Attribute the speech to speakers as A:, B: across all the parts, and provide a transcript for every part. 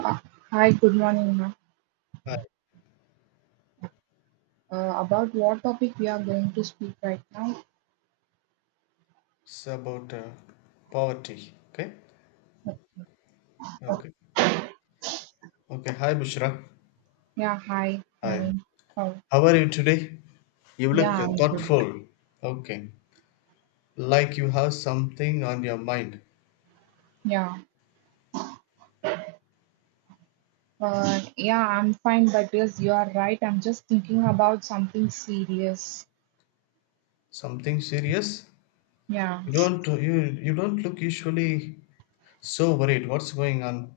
A: Ah, hi, good morning, ma'am.
B: Hi,
A: About what topic we are going to speak right now?
B: it's about poverty. Okay, okay, okay. Hi, Bushra.
A: Yeah, hi,
B: Hi.
A: Naveen. Oh,
B: How are you today? You look
A: yeah, I'm good.
B: thoughtful. Okay, like you have something on your mind,
A: Yeah, yeah, I'm fine. But yes, you are right. I'm just thinking about something serious.
B: something serious.
A: Yeah.
B: You you don't look usually so worried. What's going on?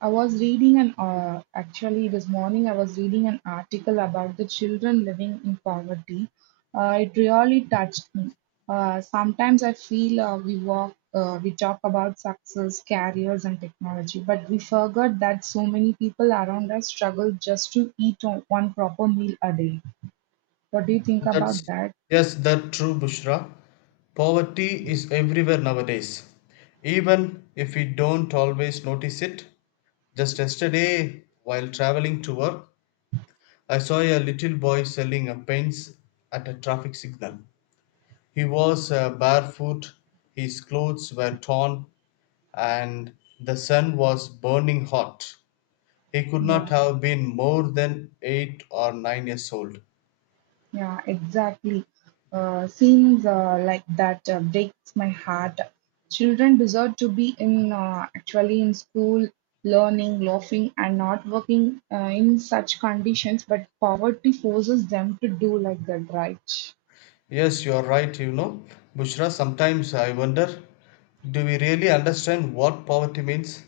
A: I was reading an actually this morning I was reading an article about the children living in poverty. It really touched me. Sometimes I feel we talk about success, careers, and technology, but we forgot that so many people around us struggle just to eat one proper meal a day. What do you think about
B: That's
A: that?
B: yes, that's true, Bushra. Poverty is everywhere nowadays. Even if we don't always notice it, just yesterday, while traveling to work, I saw a little boy selling a pens at a traffic signal. He was barefoot, his clothes were torn, and the sun was burning hot. He could not
A: Yeah.
B: have been more than 8 or 9 years old.
A: Yeah, exactly. Scenes like that breaks my heart. Children deserve to be in actually in school, learning, laughing, and not working in such conditions. But poverty forces them to do like that, right?
B: Yes, you are right, you know. Bushra, sometimes I wonder, do we really understand what poverty means?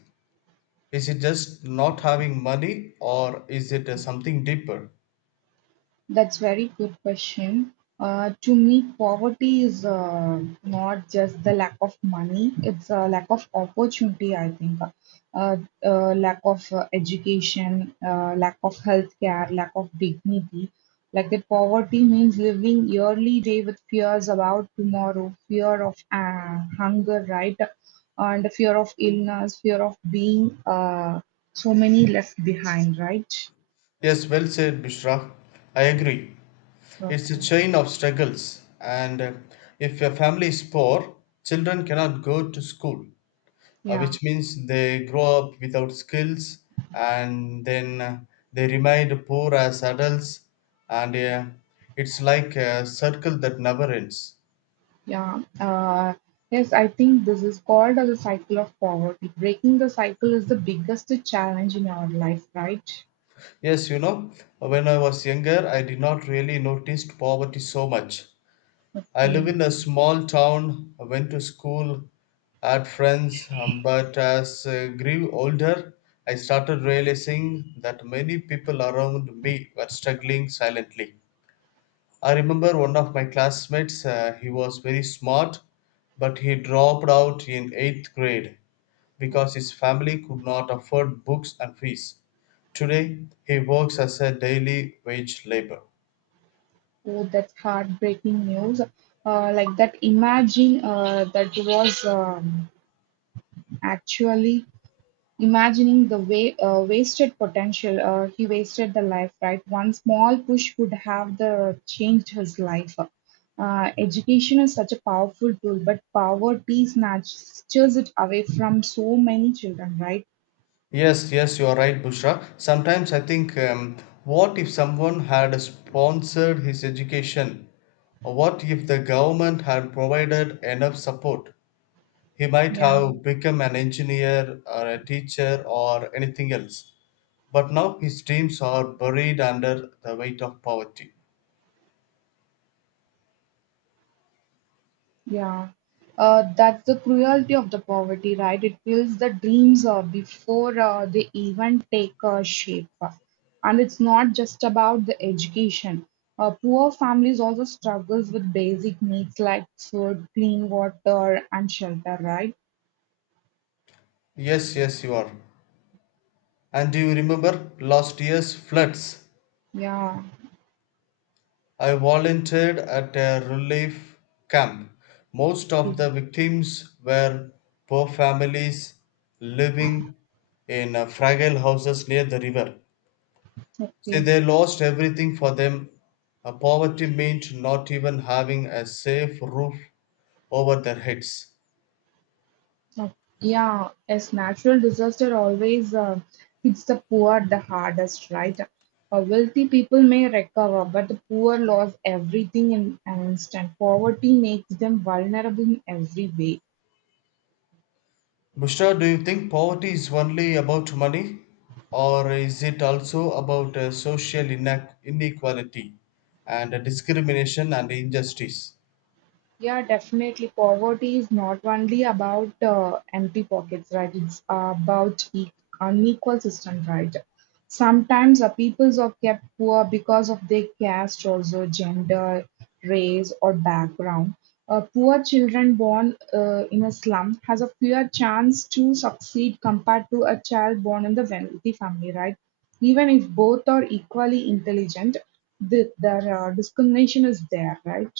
B: Is it just not having money, or is it something deeper?
A: That's very good question. To me, poverty is not just the lack of money; it's a lack of opportunity. I think, uh, lack of education, lack of healthcare, lack of dignity. Like that, poverty means living yearly day with fears about tomorrow, fear of hunger, right, and fear of illness, fear of being so many left behind, right?
B: Yes, well said, Bushra. I agree.
A: So,
B: It's a chain of struggles, and if your family is poor, children cannot go to school,
A: yeah.
B: which means they grow up without skills and then they remain poor as adults, and it's like a circle that never ends.
A: Yeah, yes, I think this is called as a cycle of poverty. Breaking the cycle is the biggest challenge in our life, right?
B: Yes, you know, when I was younger, I did not really notice poverty so much. I live
A: Okay,
B: in a small town. I went to school, had friends, but as I grew older, I started realizing that many people around me were struggling silently. I remember one of my classmates, he was very smart, but he dropped out in 8th grade because his family could not afford books and fees. Today, he works as a daily wage labor.
A: oh, that's heartbreaking news. Like that, imagine that was actually Imagining the wa- wasted potential, he wasted the life, right? One small push could have the changed his life. Education is such a powerful tool, but poverty snatches it away from so many children, right?
B: Yes, yes, you are right, Bushra. Sometimes I think, what if someone had sponsored his education? Or what if the government had provided enough support? He might
A: Yeah.
B: have become an engineer or a teacher or anything else. But now his dreams are buried under the weight of poverty.
A: Yeah, that's the cruelty of the poverty, right? It kills the dreams before they even take shape. And it's not just about the education. Poor families also struggles with basic needs like food, clean water, and shelter, right?
B: Yes, yes, you are. And do you remember last year's floods?
A: Yeah,
B: I volunteered at a relief camp. Most of the victims were poor families living in fragile houses near the river. See,
A: okay.
B: they lost everything for them. Poverty meant not even having a safe roof over their heads.
A: Oh, yeah, as natural disaster always hits the poor the hardest, right? Wealthy people may recover, but the poor lose everything in an instant. Poverty makes them vulnerable in every way.
B: Bushra, do you think poverty is only about money, or is it also about social inequality and discrimination and injustice?
A: Yeah, definitely. Poverty is not only about empty pockets, right? It's about unequal system, right? Sometimes the peoples are kept poor because of their caste, also gender, race, or background. A poor children born in a slum has a fair chance to succeed compared to a child born in the wealthy family, right? Even if both are equally intelligent, the discrimination is there, right?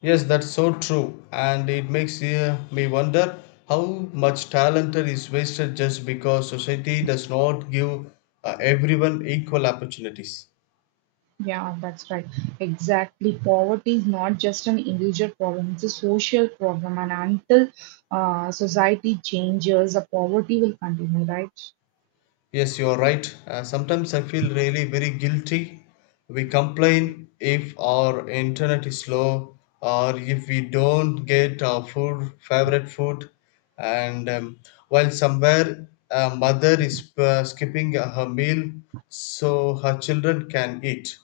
B: Yes, that's so true, and it makes me wonder how much talent is wasted just because society does not give everyone equal opportunities.
A: Yeah, that's right. Exactly. Poverty is not just an individual problem, it's a social problem. And until society changes, the poverty will continue, right?
B: Yes, you are right. Sometimes I feel really very guilty. We complain if our internet is slow or if we don't get our food, favorite food, and while somewhere a mother is skipping her meal so her children can eat.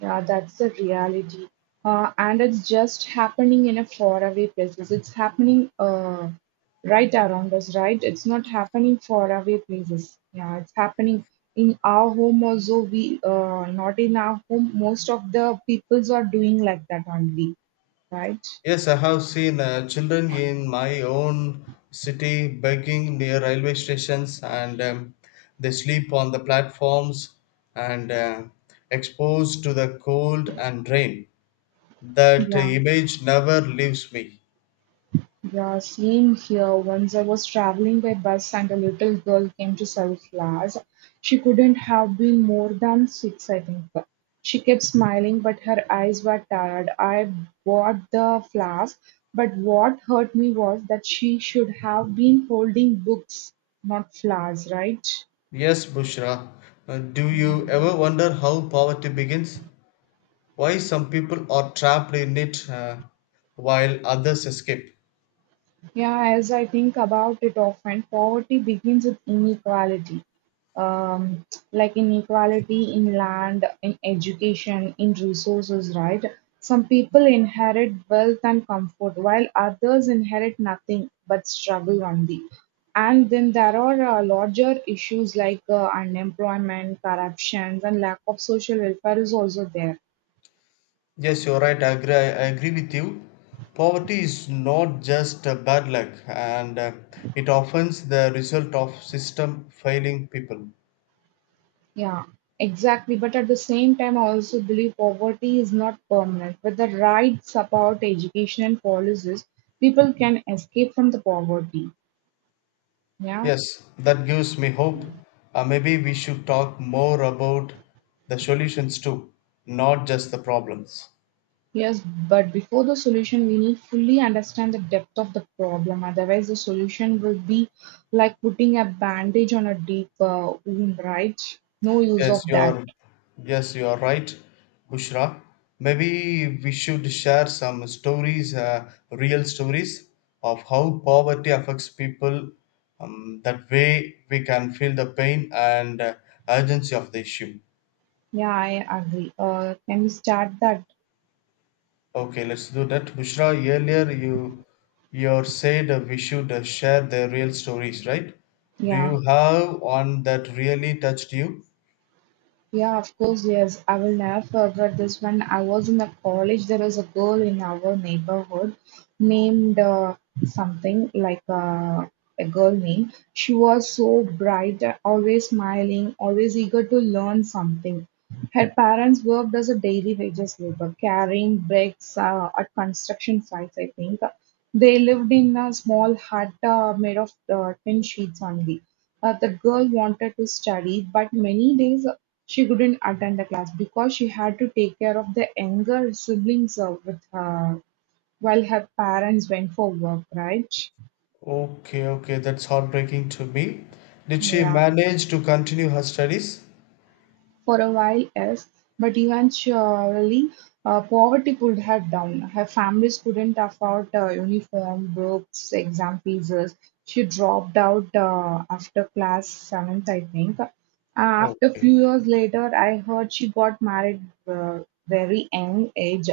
A: Yeah, that's the reality. And it's just happening in a faraway places. It's happening right around us, right? It's not happening faraway places. Yeah, it's happening in our home also. We not in our home. Most of the peoples are doing like that only, right?
B: Yes, I have seen children in my own city begging near railway stations, and they sleep on the platforms and exposed to the cold and rain. That
A: Yeah.
B: image never leaves me.
A: Yeah, same here. Once I was traveling by bus and a little girl came to sell flowers. She couldn't have been more than six, I think. She kept smiling, but her eyes were tired. I bought the flowers, but what hurt me was that she should have been holding books, not flowers, right?
B: Yes, Bushra, do you ever wonder how poverty begins? Why some people are trapped in it while others escape?
A: Yeah, as I think about it often, poverty begins with inequality. Um, like inequality in land, in education, in resources, right? Some people inherit wealth and comfort, while others inherit nothing but struggle only. And then there are larger issues like unemployment, corruption, and lack of social welfare is also there.
B: Yes, you're right. I agree with you. Poverty is not just a bad luck, and it often is the result of system failing people.
A: Yeah, exactly. But at the same time, I also believe poverty is not permanent. With the right support, education, and policies, people can escape from the poverty. Yeah,
B: Yes, that gives me hope. Maybe we should talk more about the solutions too, not just the problems.
A: yes. But before the solution, we need fully understand the depth of the problem. Otherwise, the solution will be like putting a bandage on a deep wound, right? No use
B: Yes,
A: of
B: you
A: that.
B: are. Yes, you are right, Bushra. Maybe we should share some stories, real stories of how poverty affects people. That way, we can feel the pain and urgency of the issue.
A: Yeah, I agree. Can we start that?
B: Okay, let's do that. Bushra, earlier you said we should share the real stories, right? Do
A: Yeah.
B: you have one that really touched you?
A: Yeah, of course, yes. I will never forget this. When I was in the college, there was a girl in our neighborhood named something like a girl name. She was so bright, always smiling, always eager to learn something. Her parents worked as a daily wages labor, carrying bricks at construction sites, I think. They lived in a small hut made of tin sheets only. The girl wanted to study, but many days she couldn't attend the class because she had to take care of the younger siblings with her while her parents went for work, right?
B: Okay, okay, that's heartbreaking to me. Did she
A: Yeah.
B: manage to continue her studies?
A: For a while, yes, but eventually, poverty could have down. Her families couldn't afford uniform, books, exam fees. She dropped out after class seventh, I think. After
B: Okay,
A: few years later, I heard she got married uh, very young age,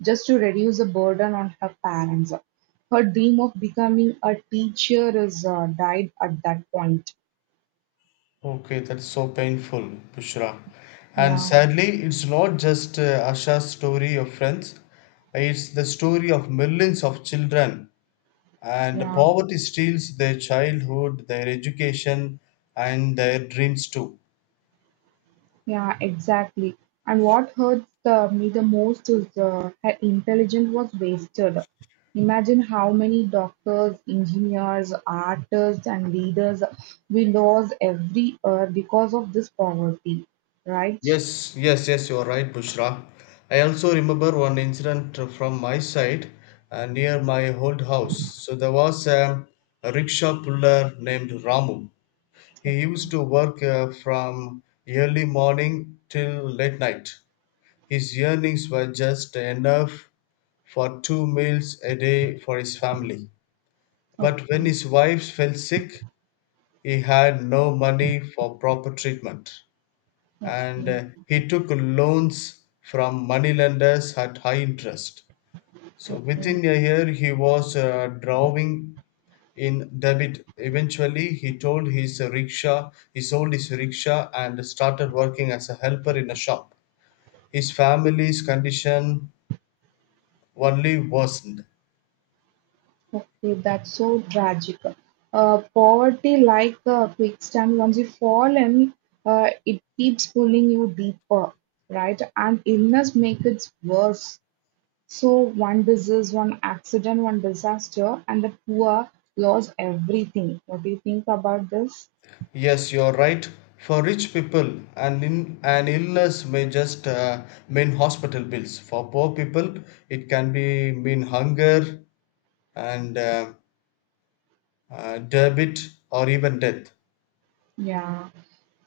A: just to reduce the burden on her parents. Her dream of becoming a teacher is died at that point.
B: okay, that's so painful, Bushra. And
A: Yeah,
B: sadly, it's not just Asha's story of friends, it's the story of millions of children. And
A: yeah.
B: poverty steals their childhood, their education, and their dreams too.
A: Yeah, exactly. And what hurts me the most is her intelligence was wasted. Imagine how many doctors, engineers, artists, and leaders we lose every year because of this poverty, right?
B: Yes, yes, yes, you are right, Bushra. I also remember one incident from my side near my old house. So there was a rickshaw puller named Ramu. He used to work from early morning till late night. His earnings were just enough for two meals a day for his family. But when
A: Okay,
B: his wife fell sick, he had no money for proper treatment and
A: okay,
B: uh, he took loans from moneylenders at high interest. So
A: okay,
B: within a year, he was drawing in debit. Eventually, he sold his rickshaw and started working as a helper in a shop. His family's condition only worsened.
A: okay. That's so tragic. Poverty, like a quicksand, once you fall in, it keeps pulling you deeper, right? And illness makes it worse. So one disease, one accident, one disaster, and the poor lost everything. What do you think about this?
B: Yes, you're right. For rich people, an illness may just mean hospital bills. For poor people, it can be mean hunger, and debit or even death.
A: Yeah.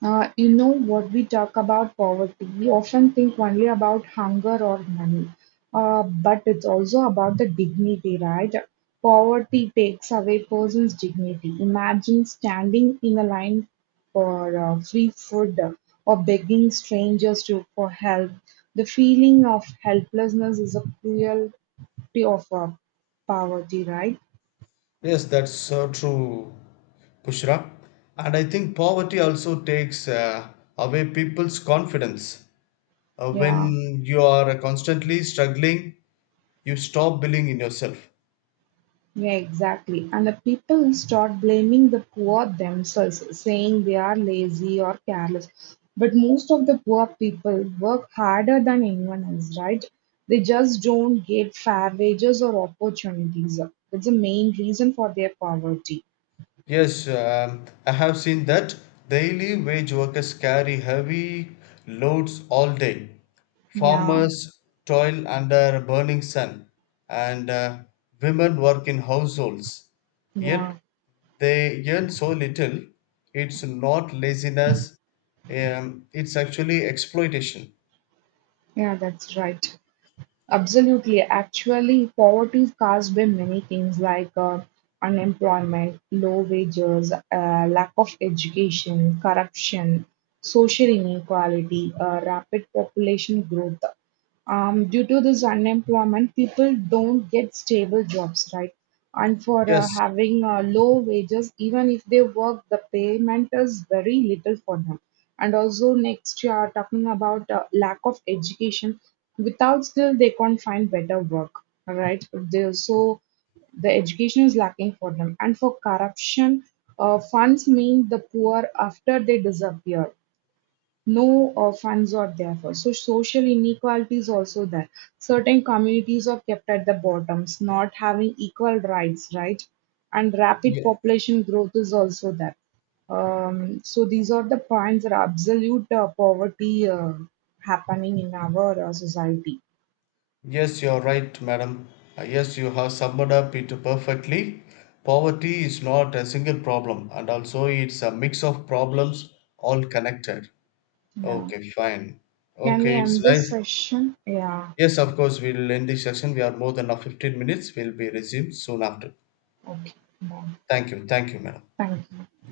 A: You know, what we talk about poverty, we often think only about hunger or money, but it's also about the dignity, right? Poverty takes away person's dignity. Imagine standing in a line for free food or begging strangers to for help. The feeling of helplessness is a cruelty of poverty, right?
B: Yes, that's so true, Pushra. And I think poverty also takes away people's confidence.
A: Yeah.
B: When you are constantly struggling, you stop believing in yourself.
A: Yeah, exactly. And the people start blaming the poor themselves, saying they are lazy or careless. But most of the poor people work harder than anyone else, right? They just don't get fair wages or opportunities. That's the main reason for their poverty.
B: Yes, I have seen that daily wage workers carry heavy loads all day.
A: Yeah,
B: Farmers toil under burning sun, and women work in households. Yet
A: yeah,
B: they earn so little. It's not laziness, it's actually exploitation.
A: yeah, that's right. Absolutely. Actually, poverty is caused by many things like unemployment, low wages, lack of education, corruption, social inequality, rapid population growth. Due to this unemployment, people don't get stable jobs, right? And for uh,
B: Yes,
A: having uh, low wages, even if they work, the payment is very little for them, and also next you are talking about lack of education without skill they can't find better work, right, they so the education is lacking for them, and for corruption funds mean the poor after they disappear, no funds are there for. So social inequality is also there. Certain communities are kept at the bottoms, not having equal rights, right? And rapid
B: yeah.
A: population growth is also there. So these are the points that absolute poverty happening in our society.
B: Yes, you're right, madam. Yes, you have summed up it perfectly. Poverty is not a single problem, and also it's a mix of problems all connected.
A: Yeah.
B: Okay, fine.
A: Can we
B: Okay, it's
A: end this
B: nice.
A: session? Yeah.
B: Yes, of course, we'll end this session. We are more than now 15 minutes. We'll be resumed soon after.
A: Okay. Bye.
B: Thank you. Thank you, madam.
A: Thank you.